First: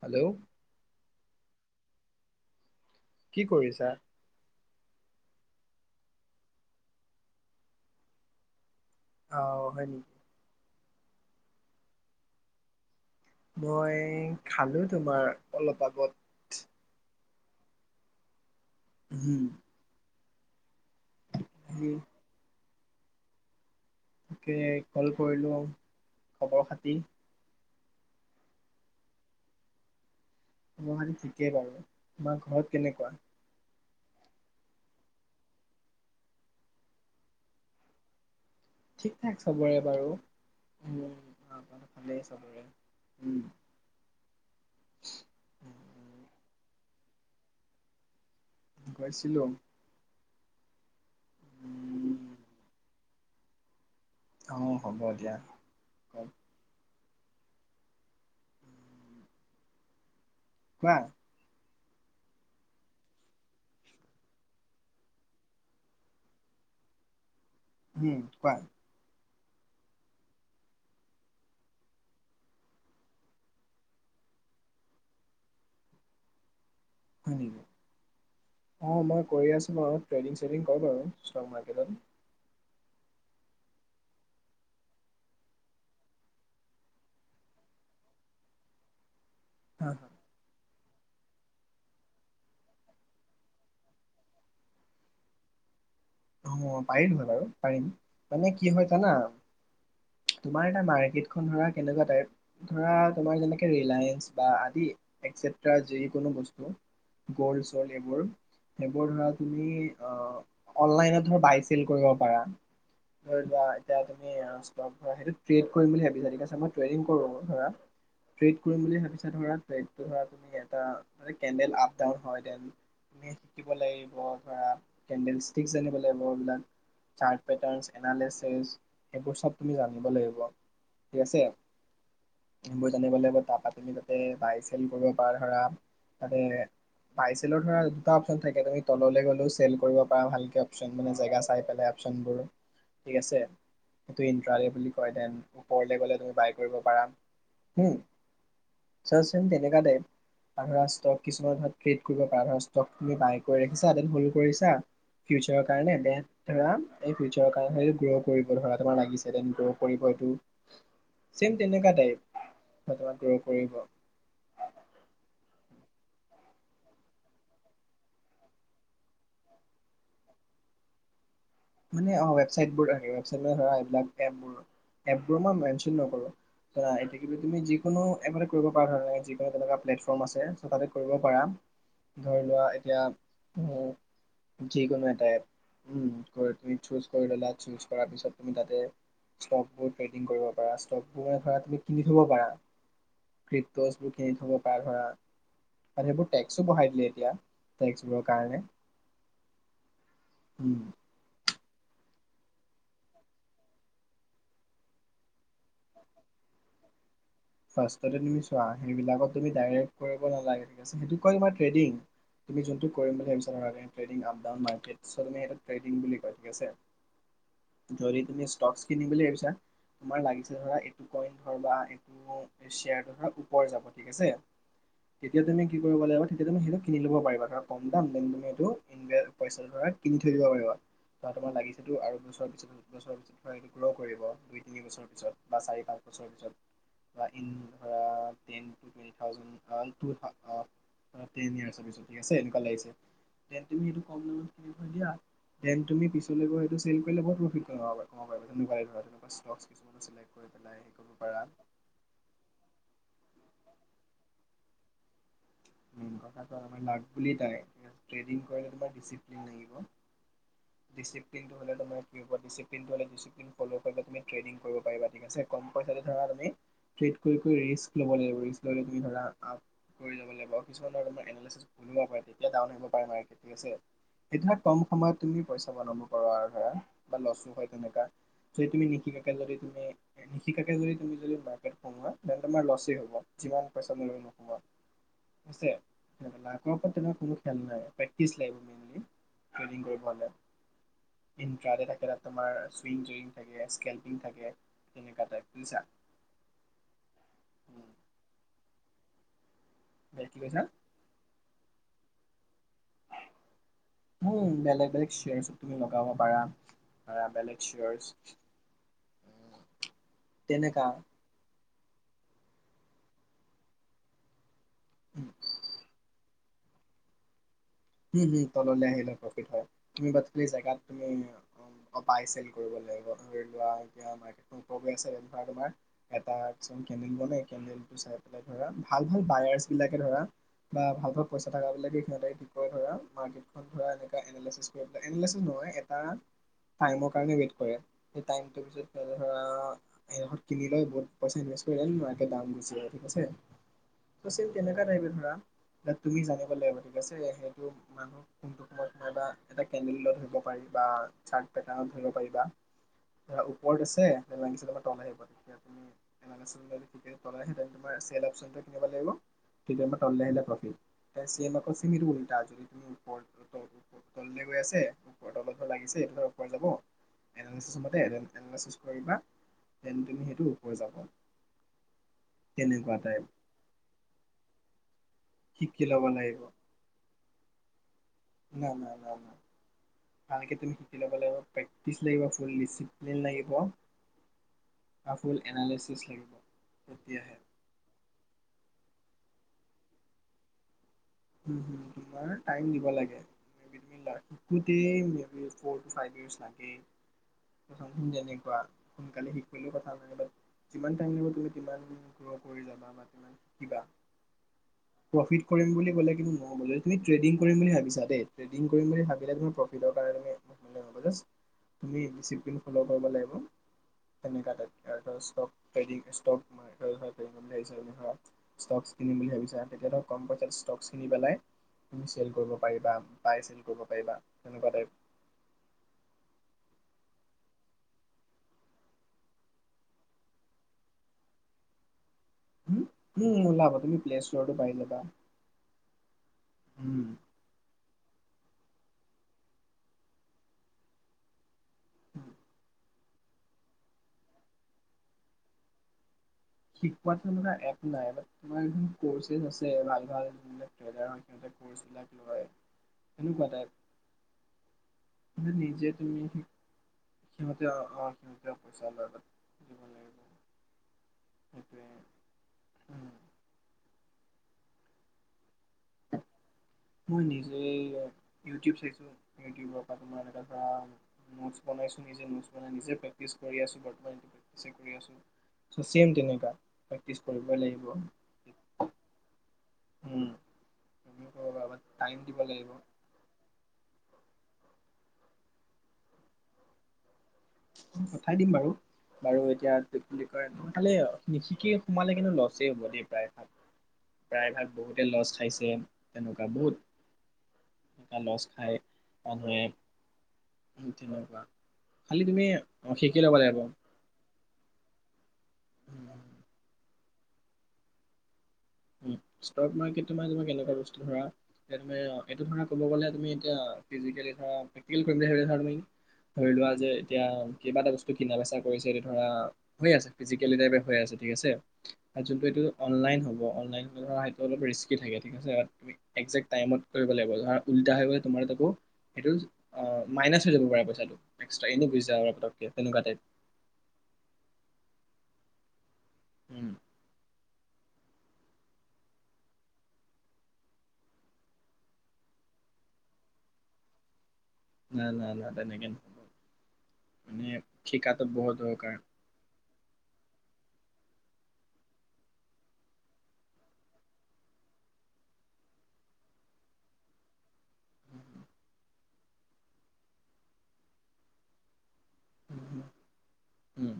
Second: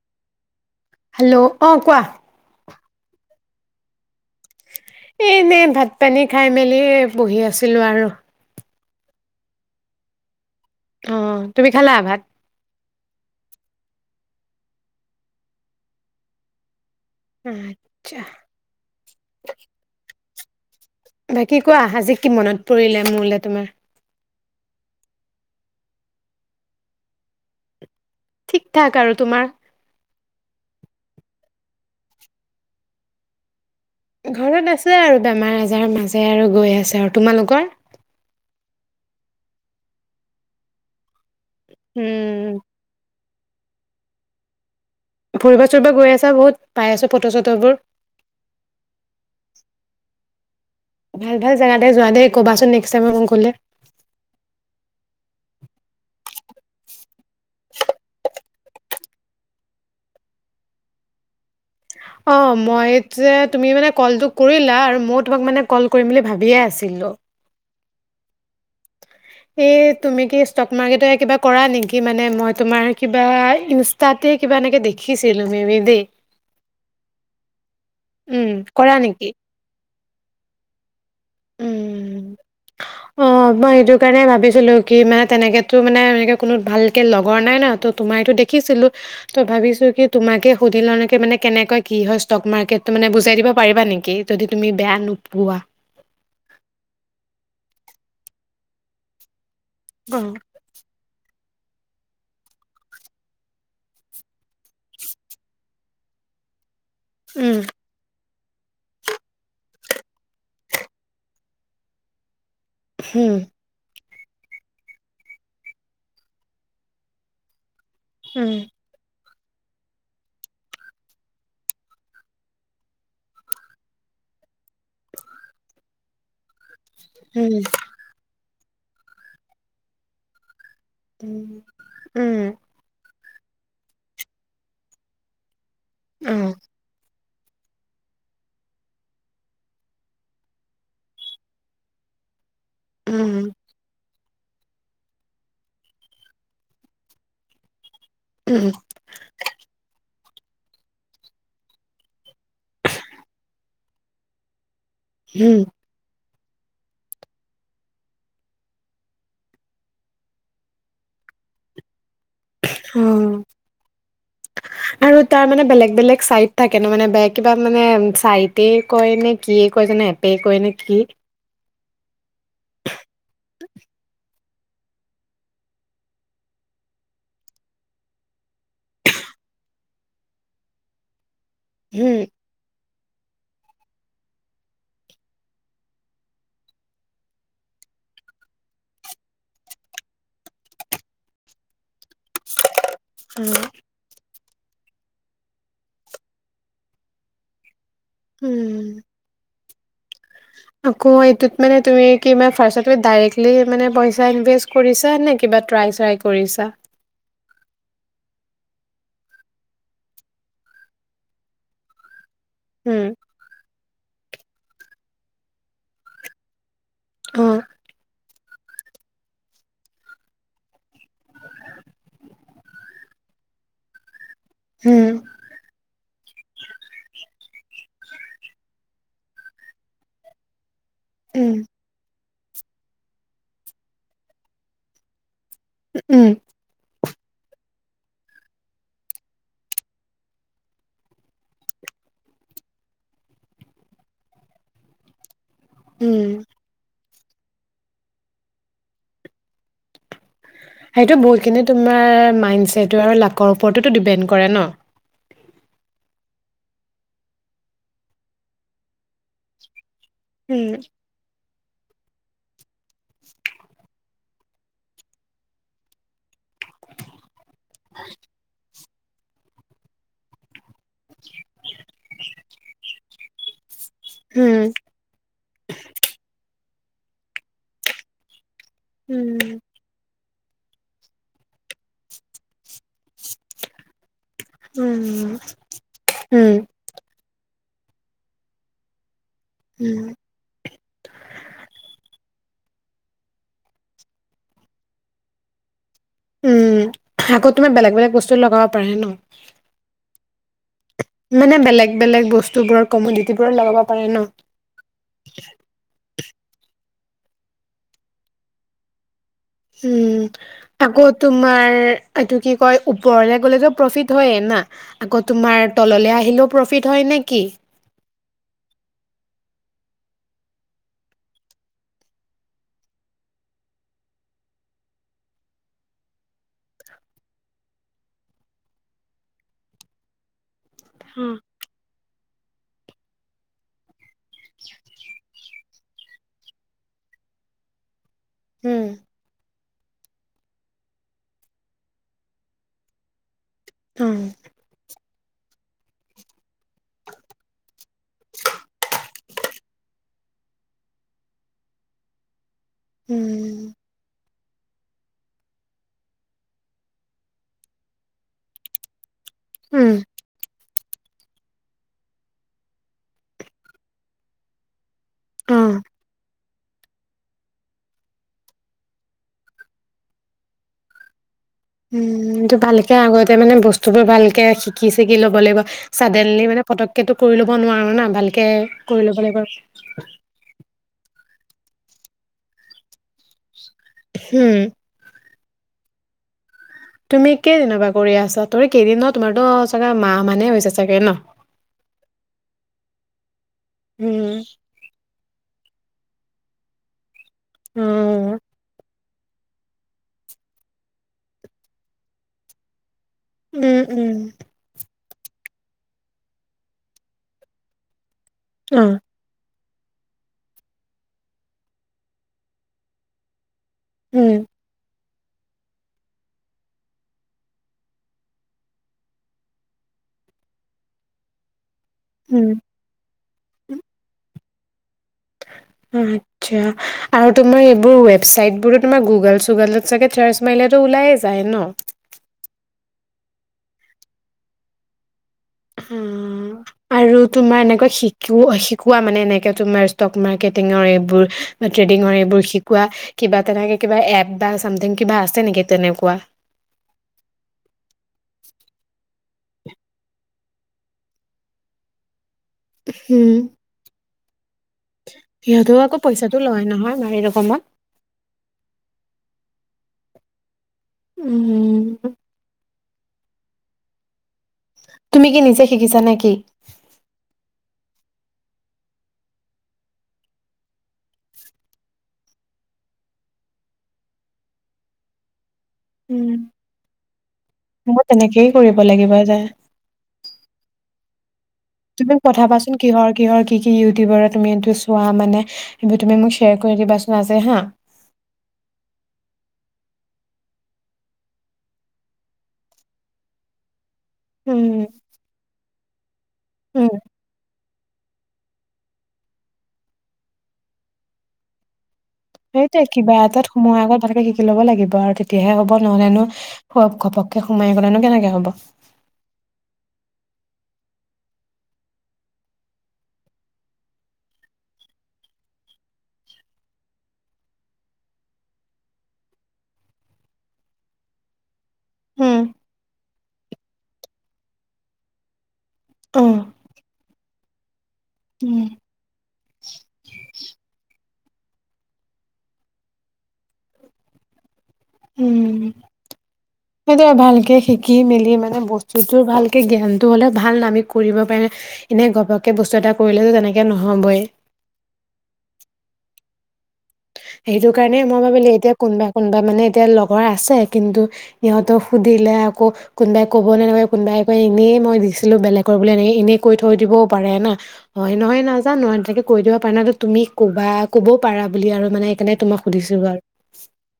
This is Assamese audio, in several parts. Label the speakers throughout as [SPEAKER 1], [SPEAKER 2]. [SPEAKER 1] হেল্ল
[SPEAKER 2] হেল্ল' অহ কোৱা
[SPEAKER 1] কি কৰিছা
[SPEAKER 2] এ এনে ভাত পানী খাই মেলিয়ে বহি আছিলো আৰু
[SPEAKER 1] অহ হয় নেকি
[SPEAKER 2] অহ তুমি খালা ভাত
[SPEAKER 1] মই খালো তোমাৰ, অলপ আগত
[SPEAKER 2] আ আটচ্ছা
[SPEAKER 1] হম
[SPEAKER 2] বাকী কোৱা, আজি কি মনত পৰিলে মোলে তোমাৰ
[SPEAKER 1] তাকে ক'ল কৰিলো আৰু খবৰ খাটি
[SPEAKER 2] ঠিকঠাক আৰু তোমাৰ
[SPEAKER 1] মোৰো ঠিকে বাৰু তোমাৰ ঘৰত কেনেকুৱা
[SPEAKER 2] ঘৰত আছে আৰু বেমাৰ-আজাৰ মাজেৰে আৰু গৈ আছে আৰু তোমালোকৰ
[SPEAKER 1] ঠিকঠাক চবৰে বাৰু, হম [unintelligible] ভালে
[SPEAKER 2] উম
[SPEAKER 1] চবে
[SPEAKER 2] ফুৰিবো চুৰিবো গৈ আছা বহুত, পাই আছো ফটো চতোবোৰ
[SPEAKER 1] গৈছিলো
[SPEAKER 2] ভাল ভাল জেগাতে যোৱা
[SPEAKER 1] উম
[SPEAKER 2] দে কবাচোন নেকষ্ট টাইমত মোক গ'লে
[SPEAKER 1] অ হ'ব দিয়া কোৱা
[SPEAKER 2] অ মই যে, তুমি মানে ক'লটো কৰিলা আৰু মও তোমাক মানে ক'ল কৰিম বুলি ভাবিয়ে আছিলো
[SPEAKER 1] উম কোৱা
[SPEAKER 2] এ, তুমি কি ষ্টক মাৰ্কেটয়ে কিবা কৰা নেকি, মানে মই তোমাৰ কিবা, ইনষ্টাতে কিবা এনেকে দেখিছিলো মে বি দেই
[SPEAKER 1] উম্
[SPEAKER 2] উম, কৰা
[SPEAKER 1] অ মই
[SPEAKER 2] নেকি?
[SPEAKER 1] কৰি আছো বাৰু ট্ৰেডিং স্ৰেডিং কৰো বাৰু ষ্টক মাৰ্কেটত
[SPEAKER 2] উম, অ মই এইটোৰ কাৰণে ভাবিছিলো কি, মানে তেনেকেটো মানে এনেকে ভালকে লগৰ নাই না তোমাৰ এইটো দেখেছিলো টো ভাবিছো কি তোমাকেই সুধিলোওঁ নেকি মানে কেনেকৈ কি হয় ষ্টক মাৰ্কেটটো মানে বুজাই দিব পাৰিবা নেকি যদি, তুমি বেয়া নোপোৱা
[SPEAKER 1] অ পাৰিম বাৰু পাৰিম, মানে কি হয় জানা
[SPEAKER 2] অ'
[SPEAKER 1] তোমাৰ এনে মাৰ্কেট সেইখন ধৰা কেনেকুৱা টাইপ, ধৰা তোমাৰ যেনেকে ৰিলায়েঞ্চ বা আদি একছেটৰা যি কোনো বস্তু
[SPEAKER 2] উম,
[SPEAKER 1] গল্ড চল্ড এইবোৰ সেইবোৰ ধৰা তুমি আ অনলাইনত ধৰ বাই চেল কৰিব পাৰা
[SPEAKER 2] হুম,
[SPEAKER 1] ধৰিলোৱা এতিয়া তু [unintelligible] সেইটো ট্ৰেড কৰিম বুলি ভাবিছা নেকি, আচ্ছা মই ট্ৰেডিং কৰো ধৰা
[SPEAKER 2] উম,
[SPEAKER 1] ট্ৰেড কৰিম বুলি ভাবিছা এ ধৰা কি এটা মানে কেণ্ডেল আপ ডাউন হয় দেন তুমি শিকিব লাগিব ধৰা candles [unintelligible] sir patterns, analysis
[SPEAKER 2] um,
[SPEAKER 1] এইবোৰ চব তুমি জানিব লাগিব। ঠিক আছে
[SPEAKER 2] উম উম।
[SPEAKER 1] সেইবোৰ [unintelligible] বাই [unintelligible] কৰিব পাৰা ধৰা। [inaudible] [unintelligible]
[SPEAKER 2] অ',
[SPEAKER 1] দুটা অপশ্যন থাকে একেবাৰে তললৈ গলেও চেল কৰিব পাৰা ভাল কেপশ্বন মানে জেগা চাই পেলাই কেপশ্যনবোৰ ঠিক আছে?
[SPEAKER 2] উম,
[SPEAKER 1] [unintelligible] বুলি কয়। দেন, ঘৰলে গ'লে তুমি বাই কৰিব পাৰা। হম!
[SPEAKER 2] উম,
[SPEAKER 1] চোৱাচোন, তেনেকুৱা টাইপ [unintelligible] ছা ফিউচাৰৰ কাৰণে
[SPEAKER 2] উম,
[SPEAKER 1] দেন ধৰা, এই ফিউচাৰৰ কাৰণে গ্ৰ' কৰিব ধৰা, তোমাৰ লাগিছে। দেনটো কৰিবয়েই তু। ছেম, তেনেকুৱা টাইপ তোমাৰ
[SPEAKER 2] অ',
[SPEAKER 1] গ্ৰ' কৰিব
[SPEAKER 2] আৰু তাৰমানে বেলেগ বেলেগ ছাইট থাকে ন? মানে, বেলেগ কিবা, মানে, ছাইটে কয় নে, কিয়ে কয় জানো। এপে কয় নে কি
[SPEAKER 1] মানে, অ', ৱেবছাইটবোৰ থাকে। ৱেবছাইটৰ ধৰা এইবিলাক এপবোৰ এপবোৰ মই মেনশ্বন নকৰোঁ। ধৰা, এ [unintelligible] কি বুলি। তুমি যিকোনো এপতে কৰিব পাৰা। যিকোনো তেনেকুৱা প্লেটফৰ্ম আছে, তাতে কৰিব পাৰা
[SPEAKER 2] উম
[SPEAKER 1] ধৰি লোৱা এ বেয়া, উম। যিকোনো এটা এপ। উম। গৈ তুমি চুজ কৰি ল'লা। চুজ কৰাৰ পিছত তুমি তাতে ষ্টকবোৰ ট্ৰেডিং কৰিব পাৰা। ষ্টকবোৰে, ধৰা, তুমি কিনি থ'ব পাৰা।
[SPEAKER 2] উম
[SPEAKER 1] ক্ৰিপ্ট'জবোৰ কিনি থ'ব পাৰা ধৰা, আৰে, সেইবোৰ টেক্সো বঢ়াই দিলে এতিয়া টেক্সবোৰৰ, কাৰণে
[SPEAKER 2] উম
[SPEAKER 1] উম
[SPEAKER 2] আকৌ এইটোত মানে তুমি কিবা ফাৰ্ষ্টতে তুমি ডাইৰেক্টলি মানে পইচা ইনভেষ্ট কৰিছা নে কিবা ট্ৰাই-শ্ৰাই কৰিছা?
[SPEAKER 1] ফাৰ্ষ্টতে তুমি চোৱা এইবিলাকত তুমি ডাইৰেক্ট কৰিব নালাগে, ঠিক আছে। সেইটো কয় তোমাৰ ট্ৰেডিং। তুমি যোন্তু
[SPEAKER 2] উম
[SPEAKER 1] কৰিম বুলি ভাবিছা নালাগে। ট্ৰেডিং আপ ডাউন হয়। [inaudible] ট্ৰেডিং বুলি কয় ঠিক আছে।
[SPEAKER 2] অ'।
[SPEAKER 1] যদি তুমি ষ্টকছ কিনিম বুলি ভাবিছা? তোমাৰ লাগিছে নে নাই এইটো [unintelligible] তোমাৰ [unintelligible] যাব ঠিক আছে?
[SPEAKER 2] উম
[SPEAKER 1] তেতিয়া তুমি কি কৰিব লাগিব তেতিয়া তুমি সেই সেইটো কিনি ল'ব পাৰিবা কাৰন কম দাম দেন তুমি এইটো [unintelligible] কিনি থৈ দিব পাৰিবা, বা তোমাৰ
[SPEAKER 2] উম
[SPEAKER 1] লাগি থাকিব আৰু [unintelligible] বা চাৰি পাঁচ বছৰ
[SPEAKER 2] উম
[SPEAKER 1] পিছত। বা ইন ধৰা ten to twenty thousand to ten ইয়াৰ্চৰ পিছত ঠিক আছে এনেকুৱা লাগিছে দেন তুমি সেইটো কম দামত কিনি থৈ দিয়া দেন তুমি
[SPEAKER 2] উম
[SPEAKER 1] পিছলৈ গৈ সেইটো চেল কৰিলে বহুত প্ৰফিট কমাব কমাব পাৰিবা তেনেকুৱাই ধৰা তেনেকুৱা ষ্টকছ কিছুমানো চিলেক্ট হেৰি কৰিব পৰা
[SPEAKER 2] মাইন চেটৰ আৰু লাকৰ ওপৰতো দ্বিপেন্দ কৰে ন?
[SPEAKER 1] [unintelligible] ট্ৰদিং কৰিলে তোমাৰ ডিচিপ্লীন লাগিব।
[SPEAKER 2] উম
[SPEAKER 1] দিচিপ্লিনটো হলে তোমাৰ [inaudible] [unintelligible] ট্ৰেডিং কৰিব পাৰিব ঠিক আছে, কম পইচাতে ধৰা তুমি ট্ৰেড কৰি কৰি ৰিস্ক লব লাগিব, ৰিস্ক ললে [unintelligible] [unintelligible] [unintelligible] [unintelligible] আছে। হেদিনা
[SPEAKER 2] উম
[SPEAKER 1] কম সময়ত তুমি পইচা বনাব পাবা আৰু ধৰা বা লচ নহয় তেনেকা। যদি তুমি নিশিকাকে, যদি
[SPEAKER 2] উম
[SPEAKER 1] তুমি নিশিকাকে যদি তুমি যদি, বাৰগেন কৰোৱা, দেন তোমাৰ লচ এ হব, যিমান। [unintelligible]
[SPEAKER 2] উম।
[SPEAKER 1] [unintelligible]
[SPEAKER 2] উম
[SPEAKER 1] [unintelligible] পেক্টিচ লাগিব মেনলি। ট্ৰেডিং
[SPEAKER 2] উম
[SPEAKER 1] কৰিব হলে, ইণ্ট্ৰা ডে থাকে তাত তোমাৰ স্বিং ট্ৰেডিং থাকে, স্কেলপিং থাকে, তেনেকা টাইপ, বুইছা?
[SPEAKER 2] উম, আকৌ তোমাৰ বেলেগ বেলেগ বস্তুত লগাব পাৰে ন?
[SPEAKER 1] হয়, কি কৈছা?
[SPEAKER 2] মানে বেলেগ বেলেগ বচ টোবোৰৰ কমদিটিবোৰত লগাব পাৰে ন?
[SPEAKER 1] উম বেলেগ বেলেগ শ্বেয়াৰ্চত তুমি লগাব পাৰা বেলেগ চিয়াৰচ
[SPEAKER 2] উম তাকো তোমাৰ, ৰ এটো কি কয় ওপৰলৈ গলেটো পফিত হয়ে না, আকৌ
[SPEAKER 1] উম
[SPEAKER 2] তোমাৰ তললৈ আহিলেও পৰফিত হয় নে কি?
[SPEAKER 1] হম হম তললৈ আহিলে প্ৰফিট হয়, বাত প্লিছ জেগাত অঁ পাইছিল কৰিবলে [unintelligible] ভাল ভাল বায়াৰচ বিলাকে ধৰা বা ভাল ভাল
[SPEAKER 2] উম
[SPEAKER 1] পইচা থাকাবিলাকে, ধৰা মাৰ্কেটখন ঘূৰাই [unintelligible] [unintelligible] নহয় এটা টাইমৰ কাৰণে ৱেইট কৰে [unintelligible] [unintelligible] বহুত
[SPEAKER 2] অ
[SPEAKER 1] পইছা ইনভেষ্ট কৰে দেন মাৰ্কেট ডাউন গুচি যায় ঠিক আছে [unintelligible] তুমি জানিব লাগিব ঠিক আছে [unintelligible] [unintelligible]
[SPEAKER 2] উম
[SPEAKER 1] ওপৰত আছে [unintelligible]
[SPEAKER 2] উম
[SPEAKER 1] [unintelligible] চেইম আকৌ [unintelligible] তললে গৈ আছে
[SPEAKER 2] অ
[SPEAKER 1] [unintelligible] লাগিছে ধৰক [unintelligible]
[SPEAKER 2] উম ভালকে আগতে মানে বস্তুবোৰ ভালকে শিকি। শিকি ল'ব লাগিব
[SPEAKER 1] শিকি ল'ব লাগিব
[SPEAKER 2] চাদেনলী মানে পতকেটো কৰি ল'ব নোৱাৰো। না ভালকে
[SPEAKER 1] না না
[SPEAKER 2] কৰি
[SPEAKER 1] না
[SPEAKER 2] ল'ব
[SPEAKER 1] না
[SPEAKER 2] লাগিব আৰু
[SPEAKER 1] ভালকে তুমি শিকি ল'ব লাগিব প্ৰেকটিছ লাগিব [unintelligible] [unintelligible] লাগিব [unintelligible]
[SPEAKER 2] উম
[SPEAKER 1] [unintelligible] এনালাইচিচ লাগিব।
[SPEAKER 2] তুমি
[SPEAKER 1] তেতিয়াহে
[SPEAKER 2] কিয় এনেকুৱা কৰি আছ [unintelligible] কেইদিননো তোমাৰটো চাগে মাহমানহে হৈছে চাগে ন
[SPEAKER 1] [unintelligible] টাইম দিব লাগে [unintelligible]
[SPEAKER 2] উম
[SPEAKER 1] ফৰ ফাইভ ইয়েৰছ লাগেই।
[SPEAKER 2] অ
[SPEAKER 1] [unintelligible] [unintelligible] বাট যিমান টাইম লাগিব তুমি সিমান গ্ৰ কৰি যাবা তিমান শিকিবা
[SPEAKER 2] [unintelligible]
[SPEAKER 1] প্ৰফিট কৰিম বুলি ক'লে তুমি ট্ৰেডিং কৰিম বুলি ভাবিছা দেই ট্ৰেডিং কৰিম
[SPEAKER 2] অ',
[SPEAKER 1] বুলি ভাবিলে ধৰ প্ৰফি।
[SPEAKER 2] উম,
[SPEAKER 1] [unintelligible] [inaudible] ষ্টক, ট্ৰেডিং [unintelligible] ষ্টকছ কিনিম বুলি ভাবিছা তেতিয়া ক'ম পইছাত ষ্টক ছ কিনি পেলাই চেল
[SPEAKER 2] উম,
[SPEAKER 1] কৰিব পাৰিবা, বাই-চেল কৰিব পাৰিবা। [unintelligible]
[SPEAKER 2] উম আচ্ছা আৰু তোমাৰ এইবোৰ ৱেবচাইট বোৰো তোমাৰ গুগল-চুগলত চাগে চাৰ্চ মাৰিলে টো ওলাইয়ে যায় ন?
[SPEAKER 1] হম্ ওলাব, তুমি প্লে ষ্ট'ৰটো পাৰি [unintelligible] পাৰা।
[SPEAKER 2] হম্ আৰু তোমাৰ এনেকৈ শিকা [unintelligible] শিকোৱা মানে এনেকে তোমাৰ ষ্টক মাৰ্কেটিঙৰ এপ বোৰ, ট্ৰেদিঙৰ এপ বোৰ শিকোৱা কিবা তেনেকে কিবা এপ বা চামথিং কিবা আছে নেকি তেনেকুৱা?
[SPEAKER 1] শিকোৱা টো মানে এপ নাই, তোমাৰ [unintelligible] বা এনেকুৱা [unintelligible] ক'ৰ্ছ বিলাক লয়
[SPEAKER 2] হম্।
[SPEAKER 1] সেনেকুৱা টাইপ কিন্তু
[SPEAKER 2] সিহঁতেও
[SPEAKER 1] নিজে
[SPEAKER 2] আকৌ
[SPEAKER 1] তুমি
[SPEAKER 2] পইছা টো
[SPEAKER 1] সি-
[SPEAKER 2] লয় নহয়। মাৰি ৰকমত।
[SPEAKER 1] [unintelligible] সেইটোৱে
[SPEAKER 2] উম্।
[SPEAKER 1] উম,
[SPEAKER 2] তুমি কি নিজে শিকিছা নেকি?
[SPEAKER 1] মই নিজেই ইউটিউব চাইছোঁ, ইউটিউবৰ পৰা [unintelligible] নোটছ বনাইছোঁ, নিজে নোটছ বনাই নিজে প্ৰেক্টিচ কৰি আছোঁ [unintelligible]
[SPEAKER 2] উম,
[SPEAKER 1] তেনেকা প্ৰেক্টিচ কৰিবই লাগিব
[SPEAKER 2] মই তেনেকেই কৰিব লাগিব
[SPEAKER 1] উম। কৰিবা বাট
[SPEAKER 2] তুমি
[SPEAKER 1] টাইম দিব
[SPEAKER 2] পথাবা
[SPEAKER 1] লাগিব
[SPEAKER 2] চোন, কিহৰ কিহৰ কি কি ইউটিউবৰ তুমি এইটো চোৱা মানে, এইবোৰ তুমি মোক শ্বেয়াৰ কৰি দিবাচোন আজি হা।
[SPEAKER 1] পঠাই দিম বাৰু, বাৰু এতিয়া [unintelligible] নিশিকি সোমালে কিন্তু, লছেই হ'ব দেই প্ৰায়।
[SPEAKER 2] উম,
[SPEAKER 1] প্ৰায়ভাগ
[SPEAKER 2] উম।
[SPEAKER 1] বহুতে লছ খাইছে। [inaudible] এনেকুৱা বহুত
[SPEAKER 2] উম,
[SPEAKER 1] [unintelligible] লছ খাই মানুহে [unintelligible]
[SPEAKER 2] হেইটোৱে কিবা
[SPEAKER 1] শিকি ল'ব
[SPEAKER 2] এটাত
[SPEAKER 1] লাগিব।
[SPEAKER 2] সোমোৱাৰ আগত ভালকে শিকি ল'ব লাগিব আৰু তে তিয়াহে হ'ব নহ'লে নো ঘপককে সোমাই গ'লেনো কেনেকে হ'ব?
[SPEAKER 1] ষ্টক মাৰ্কেট তোমাৰ কেনেকুৱা বস্তু ধৰা [unintelligible] ধৰি লোৱা যে এতিয়া কিবা এটা বস্তু কিনা-বেচা কৰিছে ধৰা হয় আছে [unintelligible] যোনটো
[SPEAKER 2] অ',
[SPEAKER 1] এটো অনলাইন হ'ব অনলাইন ধৰা এইটো অলপ ৰিস্কী থাকে ঠিক আছে,
[SPEAKER 2] উম,
[SPEAKER 1] এগজেক্ট টাইমত কৰিব লাগিব [unintelligible] তোমাৰ তাকো
[SPEAKER 2] উম।
[SPEAKER 1] এইটো মাইনাছ হৈ যাব পাৰে পইছাটো [unintelligible] তেনেকুৱা টাইপ।
[SPEAKER 2] উম্।
[SPEAKER 1] উম,
[SPEAKER 2] এ দিয়া ভালকে শিকি শিকি মেলি মানে বস্তুটোৰ ভালকে জ্ঞান টো হ'লে ভাল, আমি কৰিব পাৰিম! এনে ঘপককে বস্তু এটা কৰিলেতো তেনেকে নহ'বই।
[SPEAKER 1] উম উম তেনেকেই
[SPEAKER 2] সেইটো কাৰণে মই ভাবিলোঁ এতিয়া কোনোবা কোনোবা লগৰ আছে কিন্তু! সিহঁতক সুধিলে আকৌ কোনোবা কোনোবাই কয় ইনে নয় বিছিলো বেলেগৰ বুলি অনে এইনেকৈ থৈ দিব পাৰে ন নহয় নহয় নহয় নহয় তেনেকৈ কৈ দিব পাৰে না তুমি ক'ব পাৰা বুলি আৰু মানে। মানে তোমাক সুধিছিলো আৰু।
[SPEAKER 1] উম,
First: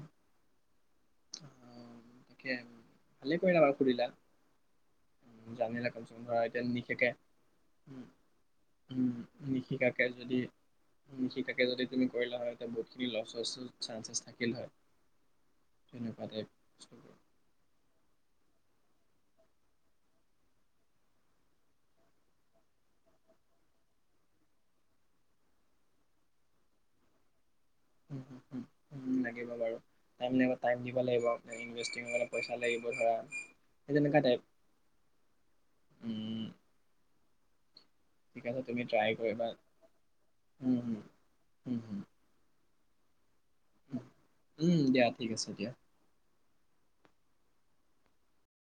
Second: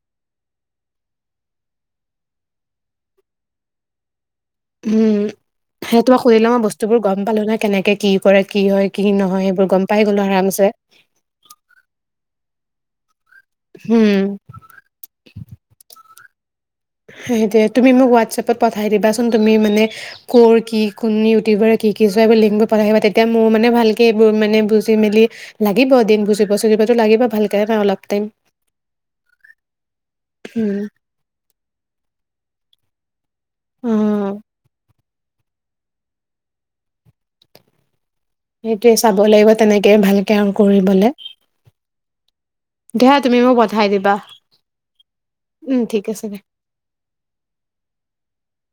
[SPEAKER 1] ভালেই কৰিলা মোক সুধিলা।
[SPEAKER 2] উম সেই তোমাক সুধিলে মই বস্তুবোৰ গম পালো না কেনেকে কি কৰে কি হয় কি নহয় এইবোৰ গম পাই গ'লো আৰামছে উম
[SPEAKER 1] [unintelligible] [inaudible]
[SPEAKER 2] সেইটোৱে তুমি মোক হোৱাট্‌ছএপ পঠাই দিবাছোন তুমি মানে কৰ কি কোন ইউটিউবাৰে কি কি কৰে লিংক দিব পাৰে তেতিয়া মোৰ ভালকৈ বুজি মেলি লাগিব দিন বুজিব চলিবটো লাগিব ভালকৈ।
[SPEAKER 1] লাগিব বাৰু টাইম দিব লাগিব। অলপ পইচা লাগিব ধৰা। কেনেকা
[SPEAKER 2] উম।
[SPEAKER 1] টাইপ হমম।
[SPEAKER 2] সেইটো চাব
[SPEAKER 1] কৰিবা
[SPEAKER 2] লাগিব ভালকৈ আৰ্ণ
[SPEAKER 1] উম,
[SPEAKER 2] কৰিবলে।
[SPEAKER 1] উম, উম,
[SPEAKER 2] [inaudible] তুমি মোক পঠাই
[SPEAKER 1] উম,
[SPEAKER 2] দিবা
[SPEAKER 1] উম, দিয়া ঠিক আছে দিয়া।
[SPEAKER 2] উম ঠিক আছে।